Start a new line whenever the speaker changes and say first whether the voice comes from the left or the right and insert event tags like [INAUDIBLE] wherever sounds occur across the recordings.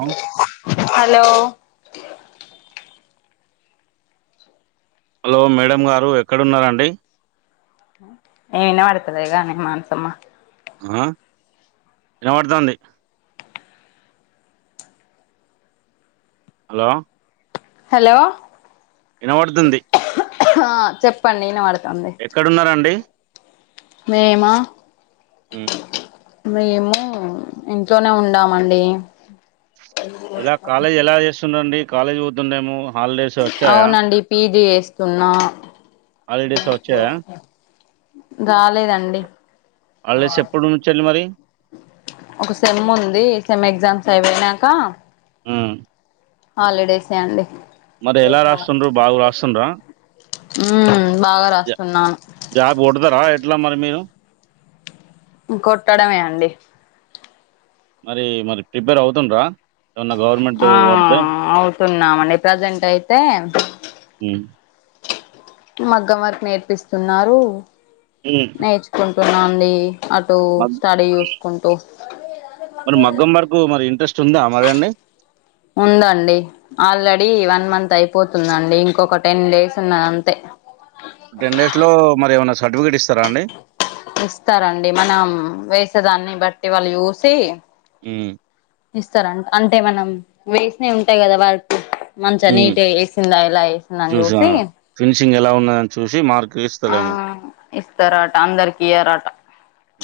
right: ఆ,
left: hello
right: hello madam గారు ఎక్కడున్నరండి
left: నేవన్న వాడుతలే మాన్సమ్మ
right: ఆ వినపడుతుంది హలో
left: హలో
right: విన పడుతుంది
left: ఆ చెప్పండి వినప
right: ఎక్కడున్నారండి
left: మేమా
right: ఉ
left: మేము ఇంట్లోనే ఉండామండి
right: ఇలా కాలేజ్ ఎలా చేస్తుండండి కాలేజ్ పోతుండేమో హాలిడేస్ వచ్చాయా
left: అవునండి పీజీ చేస్తున్నా
right: హాలిడేస్ వచ్చాయా
left: రాలేదండి
right: వాళ్ళసి ఎప్పుడు ఉంచండి మరి
left: ఒక సెమ్ ఉంది సెమ్ ఎగ్జామ్స్ అయిపోయినాక
right: ఆ
left: హాలిడేసే అండి
right: మరి ఎలా రాస్తుండ్ర బాగు రాస్తుండ్రా
left: ఉ
right: జాబ్ కొడతారా ఎట్లా మరి మీరు
left: కొట్టడమే అండి
right: మరి మరి ప్రిపేర్ అవుతుండ్రా ఏమన్నా గవర్నమెంట్
left: ఆ
right: పడితే
left: అవుతున్నామండి ప్రజెంట్ అయితే
right: ఉమ్,
left: మగ్గం వరకు నేర్పిస్తున్నారు
right: ఉమ్.
left: నేర్చుకుంటున్నాండి అటు
right: మగ్-
left: స్టడీ చూసుకుంటూ
right: మరి మగ్గం వరకు మరి ఇంట్రెస్ట్ ఉందా మరి అండి
left: ఉందండి ఆల్రెడీ వన్ మంత్ అయిపోతుందండి ఇంకొక టెన్ డేస్ ఉన్నదంతే
right: ఇడు టెన్ డేస్ లో మరి ఏమైనా సర్టిఫికేట్ ఇస్తారా అండి
left: ఇస్తారంండి మనం వేసే దాన్ని బట్టి వాళ్ళు చూసి
right: హ్మ్
left: ఇస్తారం అంటే మనం వేసినయి ఉంటాయి కదా వట్ మంచిగా
right: ఉమ్.
left: నీట్గా వేసిందా ఇలా వేసింద అని
right: చూసా.
left: చూసి
right: [INAUDIBLE] ఎలా ఉన్నా అని చూసి మార్
left: ఆ ఇస్తారట అందరికి ఇయరట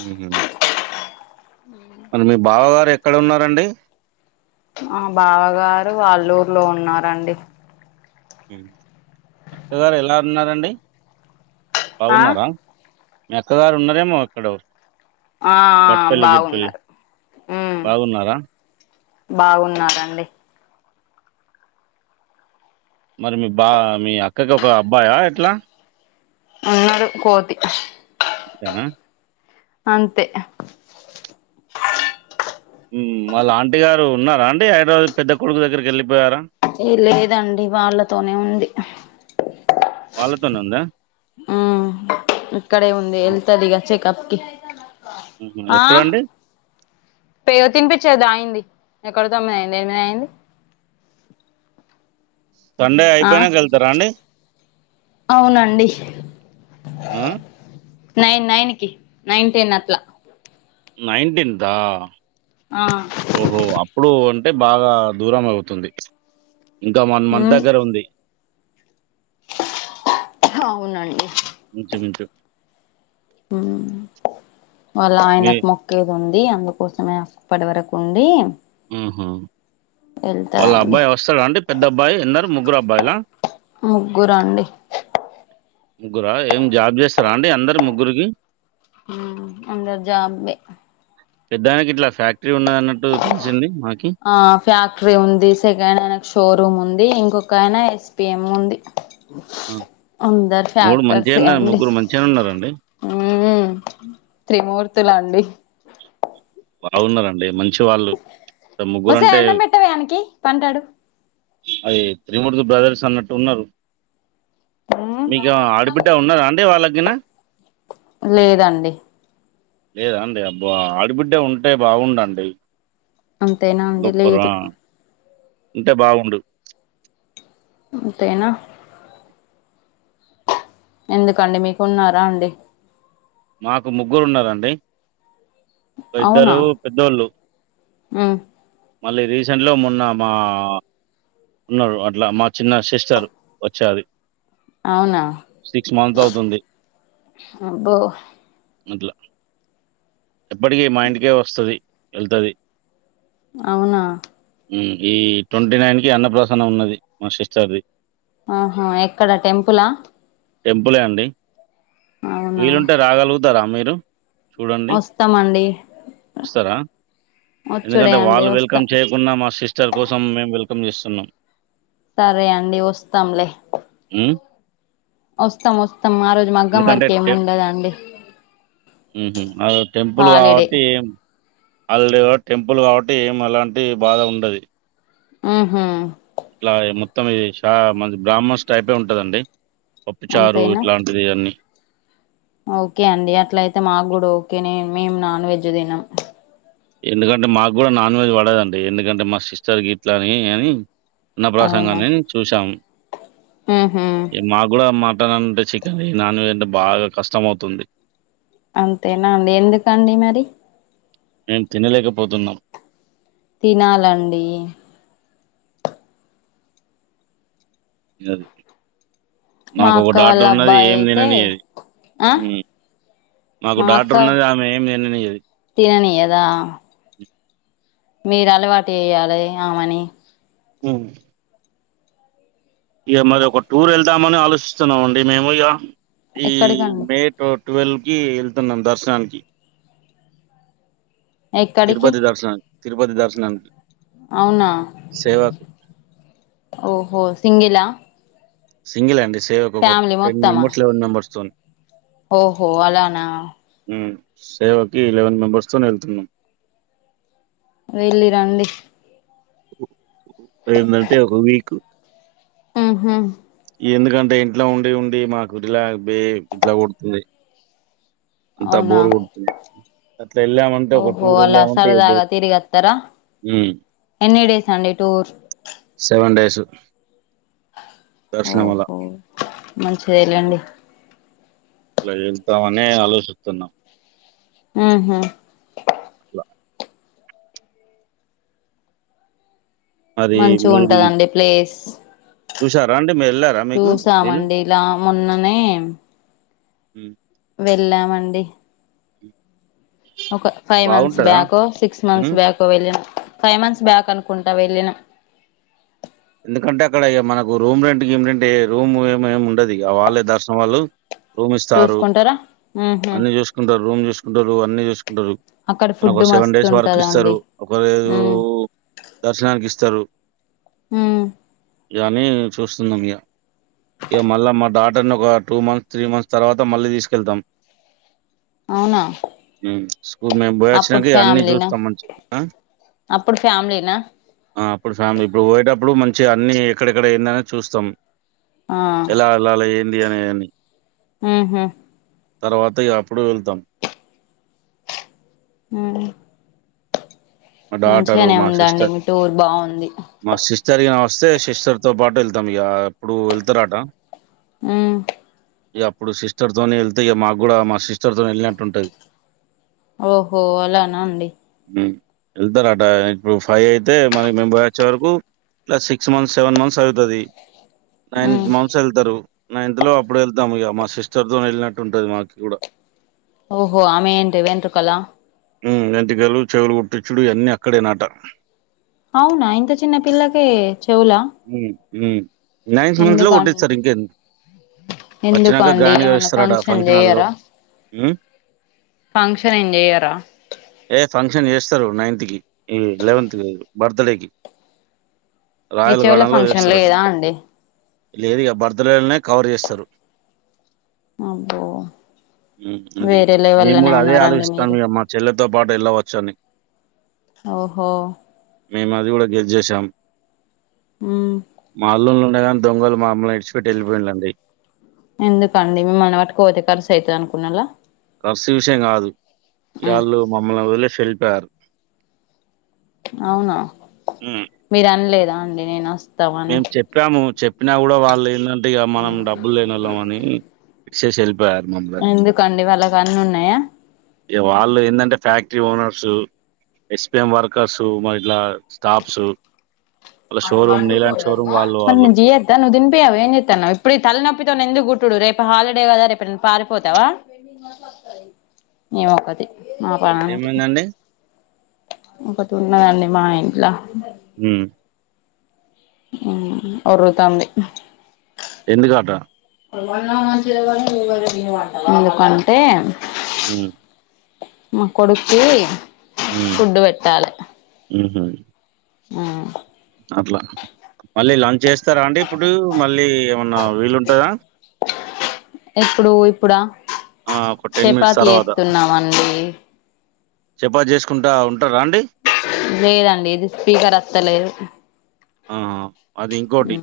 right: హుహు. మరి మీ బావ గారు ఎక్కడ ఉన్నారండి
left: మా బావగారు వాల్లూరులో ఉన్నారండి
right: అత్తగారు ఎలా ఉన్నారండి
left: ఆ
right: బాగున్నారా మి అక్కగారు ఉన్నారేమో ఎక్కడో
left: ఆ..
right: బట్టపెల్లి, గిట్టపెల్లి
left: బాగున్నారు హ్మ్
right: బాగున్నారా?
left: బాగున్నారండి
right: మరి మీ బా మీ అక్కకి ఒక అబ్బాయా ఎట్లా
left: ఉన్నడు కోతి
right: అంతేన
left: అంతే
right: హ్మ్ వాళ్ళ ఆంటీ గారు ఉన్నారాఅండి హైదరాబాద్ పెద్ద కొడుకు దగ్గరికి వెళ్ళిపోయారా
left: ఏ లేదండి వాళ్ళతోనే ఉంది
right: వాళ్ళతోనే ఉందా
left: ఆ ఇక్కడ ఉంది
right: హ్మ్.
left: వెళ్తది ఇగ చెకప్కి
right: ఎప్పుడండి
left: పె తినిపించెదా అయింది ఎక్కడ తొమ్మిది అయింది ఎనిమిది అయింది
right: సండే
left: ఆ
right: అయిపోయినాక వెళ్తారా అండి
left: అవునండి
right: ఆ!
left: నైన్ నైన్ కి నైన్ టెన్ అట్లా
right: నైన్ టెన్కా
left: ఆ
right: ఓహో అప్పుడు అం టే బాగా దూరం అవుతుంది ఇంకా వన్ మంత్
left: ఉమ్
right: దగ్గర ఉంది
left: అవునండి
right: ఇంచు మించు
left: హ్మ్ వాళ్ళ
right: మీ
left: ఆయనకు మొక్కేది ఉంది ఇది అందుకోసమే అప్పడివరకు ఉండి
right: హ్మ్ హూ వాళ్ళ
left: వెళ్తదండి
right: అబ్బాయి వస్తాడా అండి పెద్ద అబ్బాయి ఎందరు ముగ్గురు అబ్బాయిలా
left: ముగ్గురండి
right: ముగ్గురా ఏం జాబ్ చేస్తారా అండి అందరు ముగ్గురికి
left: హ్మ్ అందరు జాబ్లె
right: పెద్దాయనికి ఇట్లా ఫ్యాక్ట్
left: ఆ ఫ్యాక్టరీ ఉంది సెకండ్ ఆయనకి షోరూమ్ ఉం ది ఇంకొక్క ఆయన ఎస్పిఎం ఉంది
right: ఆ!
left: అందరు ఫ్యాక్టర్సే
right: మంచిగానే
left: అండి
right: ముగ్గురు మంచిగానే ఉన్నారండి.
left: హ్మ్ త్రిమూర్తులు అండి
right: బాగున్నారండి మంచివాళ్ళు ముగ్గురు
left: ఒసేయ్
right: అంటే
left: అన్నం పెట్టవే ఆనికి పంటాడు
right: అది త్రిమూర్తి బ్రదర్స్ అన్నట్టు ఉన్నారు
left: మ్మ్
right: మీకేమన్న ఆడబిడ్డ ఉన్నాదా అండి వాళ్ళగీనా
left: లేదండి
right: లేదా అండి అబ్బ ఆడిబిడ్డ ఉంటే బాగుండండి
left: అంతేనా అండి
right: ఇంకొకరు ఆ!
left: లేదు
right: ఉంటే బాగుండు
left: అంతేనా ఎందుకండి మీకు ఉన్నారా అండి
right: మాకు ముగ్గురు ఉన్నారండి ఇద్దరు పెద్దోళ్ళు
left: హ్మ్
right: మళ్ళీ రీసెంట్‌లో మొన్న మా ఉన్నారు అట్లా మా చిన్న సిస్టర్ వచ్చది
left: అవునా
right: అవుతుంది
left: అబ్బో
right: అట్ల ఎప్పటికీ మా ఇంటికే వస్తది ఏళ్తాది
left: అవునా
right: హ్మ్ ఈ ట్వంటీనైన్ కి అన్నప్రసన్న ఉన్నది మా సిస్టర్ ది
left: ఆహా ఎక్కడ టెంపులా
right: టెంపులే అండి
left: అవునా
right: వీలుంటే రాగలుగుతారా మీరు చూడండి
left: త్తామండి
right: వస్తారా ఎందుకంటే వాళ్ళు వెల్కమ్ చేయకున్న మా సిస్టర్ కోసం మేము వెల్కమ్ చేస్తున్నాం
left: సరే అండి వస్తాంలే
right: హ్మ్
left: వస్తాం వస్తాం ఆరోజు మగ్గం వర్క్ ఏమి ఉండదండి
right: హ్మ్ హు అదో టెంపుల్
left: హాలిడే
right: కాబట్టి ఏం అల్డ్వే టెంపుల్ కాబట్టి ఏం అలాంటి బాధ ఉండది
left: ఉహు
right: ఇట్లా మొత్తం ఇది షా మాది బ్రాహ్మస్ టైపే ఉంటదండి పప్పుచారు
left: అంతేనా
right: ఇట్లాంటిది అన్ని
left: ఓకే అండి అట్ల అయితే మాగుడా ఓకే నేన్ మేం నాన్ వెజ్ తినం
right: ఎందుకంటే మాగుడా నాన్ వెజ్ పడదండి ఎందుకంటే మా సిస్టర్ గిట్లా అని అని అన్న
left: అవునా
right: ప్రసంగాన్ని చూసాం
left: ఉహు
right: మాగుడా మా మటన్ అంటే చికెన్ ఈ నాన్ వెజ్ అంటే బాగా కష్టమవుతుంది
left: అంతేనా అండి ఎందుకండి మరి
right: నేను తినలేకపోతున్నాం
left: తినాలండి
right: [UNINTELLIGIBLE]
left: మా
right: నాకు ఒక
left: అక్క వాళ్ళ
right: డాక్టర్ ఉన్నది
left: అబ్బాయి
right: ఏం
left: అయితే
right: తిననీయది
left: ఆ
right: హ్మ్ మాకు
left: మా అక్క
right: డాటర్ ఉన్నది ఆమె ఏం తిననియది
left: యేదా మీరు అలవాటు చేయాలే ఆమెని
right: హ్మ్ ఇగ మరి ఒక టూర్ వెళ్దామని ఆలోచిస్తున్నాం అండి మేము ఇగ ఈ
left: ఎక్కడికండి
right: మే టో టువల్ కి ఎళ్తున్నాం దర్శనానికి
left: ఎక్కడికి
right: తిరుపతి దర్శనానికి తిరుపతి దర్శనానికి
left: అవునా
right: సేవకు
left: ఓహో సింగిలా
right: సింగిల్ అండి సేవ్ ఒక
left: ఫ్యామిలీ
right: టెన్
left: మొత్తమా
right: మెంబర్స్ లెవెన్ మెంబర్స్తోని
left: ఓహో అలానా
right: సేవకి ఇలెవెన్ మెంబెర్స్తో వెళ్తున్నాం
left: వెళ్ళిరండి
right: ఏంటంటే ఒక వీక్
left: ఉహు
right: ఎందుకంటే ఇంట్లో ఉండి ఉండి మాకు రిలా బే ఇట్లా కొడుతుంది అంతా
left: అవునా
right: బోరు కొడుతుంది అట్లా ఎల్లమంటే ఒక
left: ఓహో
right: టూర్ ఎలా
left: అలా
right: ఉంట ఎ
left: సరదాగా తిరిగొత్తరా ఎన్ని డేస్ అండి టూర్
right: సెవెన్ డేస్ దర్శనం అలా.
left: ఓహో మంచిదే లేండి
right: అలా వెళ్తామనే ఆలోచిస్తున్నా
left: ఆహా
right: అట్లా. మరి
left: మంచి
right: మీరు
left: ఉంటదండి ప్లేస్
right: చూసారా అండి? మీరెళ్లారా మీకు వీలు?
left: చూసామండి ఇలా మొన్ననే
right: హు
left: వెళ్ళామండి ఒక ఫైవ్ మంత్స్
right: బాగుంటదా?
left: బ్యాకో సిక్స్ మంత్స్
right: హ్మ్.
left: బ్యాకో వెళ్ళినం ఫైవ్ మంత్స్ బ్యాక్ అనుకుంట వెళ్ళినం
right: ఎందుకంటే అక్కడ ఇగ మనకు రూమ్ రెంట్ గిమ్ రెంట్ ఏ రూమ్ ఏం ఏమి ఉండదు ఇగ వాళ్ళే దర్శనం వాళ్ళు
left: చూసుకుంటారా
right: అన్ని చూసుకుంటారు రూమ్ చూసుకుంటారు అన్ని చూసుకుంటారు
left: అక్కడ
right: మనకు
left: ఫుడ్
right: ఒక సెవెన్
left: మస్తు
right: డేస్ వరకు ఇస్తారు
left: ఉంటదండి
right: ఒక రోజు
left: ఉ
right: దర్శనానికి ఇస్తారు
left: హు
right: ఇగ అని చూస్తున్నాం ఇగ ఇగ మళ్ళా మా డాటర్ని ఒక టూ మంత్స్ త్రీ మంత్స్ తర్వాత మళ్ళీ తీసుకెళ్తాం
left: అవునా
right: హ్మ్. స్కూల్ మేము
left: అప్పుడు
right: పోయివచ్చినంక ఇగ అన్నిీ
left: ఫ్యామిలీనా
right: చూస్తాం మంచిగా
left: అప్పుడు ఫ్యామిలీనా
right: ఆ అప్పుడు ఫ్యామిలీ ఇప్పుడు పోయాటప్ ఇప్పుడు మంచి అన్ని ఎక్కడెక్కడ ఏంది అనేది చూస్తాం
left: ఆ
right: ఎలా వెళ్ళాలి ఏంది అనేవన్ని
left: హుహ్
right: తర్వాత ఇగ అప్పుడు వెళ్తాం
left: హు
right: మా డాటరు మా
left: ఉందండి
right: సిస్టర్
left: మీ టూర్ బాగుంది
right: మా సిస్ట్ సరిగా వస్తే సిస్టర్ పాటు వెళ్తాం ఇగ అప్పుడు వెళ్తారాట
left: హు
right: ఇగ అప్పుడు సిస్టర్ తోనే వెళ్తే ఇగ మాకు కూడా మా సిస్టర్ తో వెళ్ళినట్టు ఉంటది
left: ఓహో అలానా అండి
right: హ్ వెళ్తారట ఇప్పుడు ఫైవ్ అయితే మనకి మీము పోయివచ్చే వరకు ఇలా సిక్స్ మంత్స్ సెవెన్ మంత్స్ అవుతాది నైన్
left: ఉమ్
right: మంత్స్ వెళ్తారు నైన్త్ లో అప్పుడు వెళ్తాం ఇగ మా సిస్టర్ తో వెళ్ళినట్టు ఉంటుంది మాకు కూడా
left: ఓహో ఆమెవెంటి వెంట్రుకల
right: హ్ వెంట్రుకలు చెవులు గుట్టిచ్చుడు ఇవన్నీ అక్కడే నాట
left: అవునా ఇంత చిన్న పిల్లకే చెవులా
right: హ్మ్. హ్మ్. నైన్త్ మంత్ లో కట్టిస్తారు ఇంకేంది
left: ఎందుకోండి ఏమన్నా ఫంక్షన్ చేయ్యార
right: హ్మ్.
left: ఫంక్షన్ ఏం జయరా
right: త్తరు నైన్త్ కి ఈ లెవెంత బర్త్డే కి
left: ఈ
right: రాయల్
left: చెవుల
right: గార్డెన్లో
left: ఫంక్షన్
right: చేస్తారట
left: లేదా అండి
right: లేదుగా బర్త్డేలనే కవర్ చేస్తారు
left: అబ్బో
right: హ్ అది
left: వేరే
right: మేము
left: లెవెల్లోనే
right: కూడా అదే
left: ఉన్నారండి
right: ఆలోచిస్తాము
left: మీరు
right: ఇగ మా చెల్లెలతో పాటు వెళ్ళవచ్చాని
left: ఓహో
right: మేము అది కూడా గేజ్ చేసాం
left: ఉమ్
right: మాలో ఉండగాని దొంగలు మాములను ఇడిచి పెట్టి వెళ్ళిపోయిండ్లండి
left: ఎందుకండి మిమ్మల్ని పట్టుకపోతే ఖర్చు అయితది అనుకున్నలా
right: ఖర్చు విషయం కాదు ఇగ వాళ్ళు మమ్మల్ని వదిలేసి వెళ్ళిపోయారు
left: అవునా మీరు అనలేదా అండి నేను వాస్
right: మేము చెప్పాము చెప్పినా కూడా వాళ్ళు ఎందింటే ఇగ మనం డబ్బులు లేనోళ్ళమని ఇడిసేసి వెళ్ళిపోయారు మమ్మల్ని
left: ఇవి అన్ని ఉన్నాయా
right: ఇగ వాళ్ళు ఎందింటే ఫ్యాక్టరీ ఓనర్స్ ఎస్పిిఎం వర్కర్సు మ ఇలా స్టాఫ్స్ వాళ్ళు.
left: మ జియా నువ్ తిన్పి అవ ఏన్తా నవ్ ఇప్పు తల నొప్పితవ్ న ఎందుకు గు చడు రేపు హాలిడే కదా రేపు నే పారిపోతావా ఏమది మా పనికిక
right: ఏమైందండి?
left: తన్నగాడి మాట్లా
right: హ
left: అర తంది
right: ఎందు కాట
left: ఎందుకంటే
right: హ
left: మా కొడుకి ఫుడ్ పెట్టాలి
right: ఆహా
left: ఆ
right: అట్లా మళ్ళీ లంచ్ చేస్తారా అండి ఇప్పుడు మళ్ళీ ఏమన్నా వీలుంటందా
left: ఎప్పుడు ఇప్పుడా
right: ఆ ఒక టెన్ మినిట్స్
left: చపాతి
right: తర్వాత
left: ఎతున్నామండి
right: చెపా చేసుకుంటా ఉంటారా అండి
left: లేదండి ఇది స్పీకర్ వస్తలేదు
right: ఆ అది ఇంకోకోటి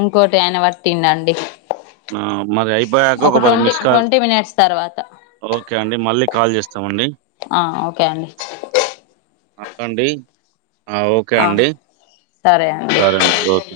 left: ఇంకోటి ఆయన పట్టిండండి
right: ఆ మరి అయిపోయాక
left: ఒక
right: మరి
left: twenty
right: miss call
left: twenty minutes తర్వాత
right: ఓకే అండి మళ్ళీ కాల్ చేస్తామండి
left: ఆ ఓకే అండి
right: అండి ఓకే
left: ఆ
right: అండి సరే అండి ఓకే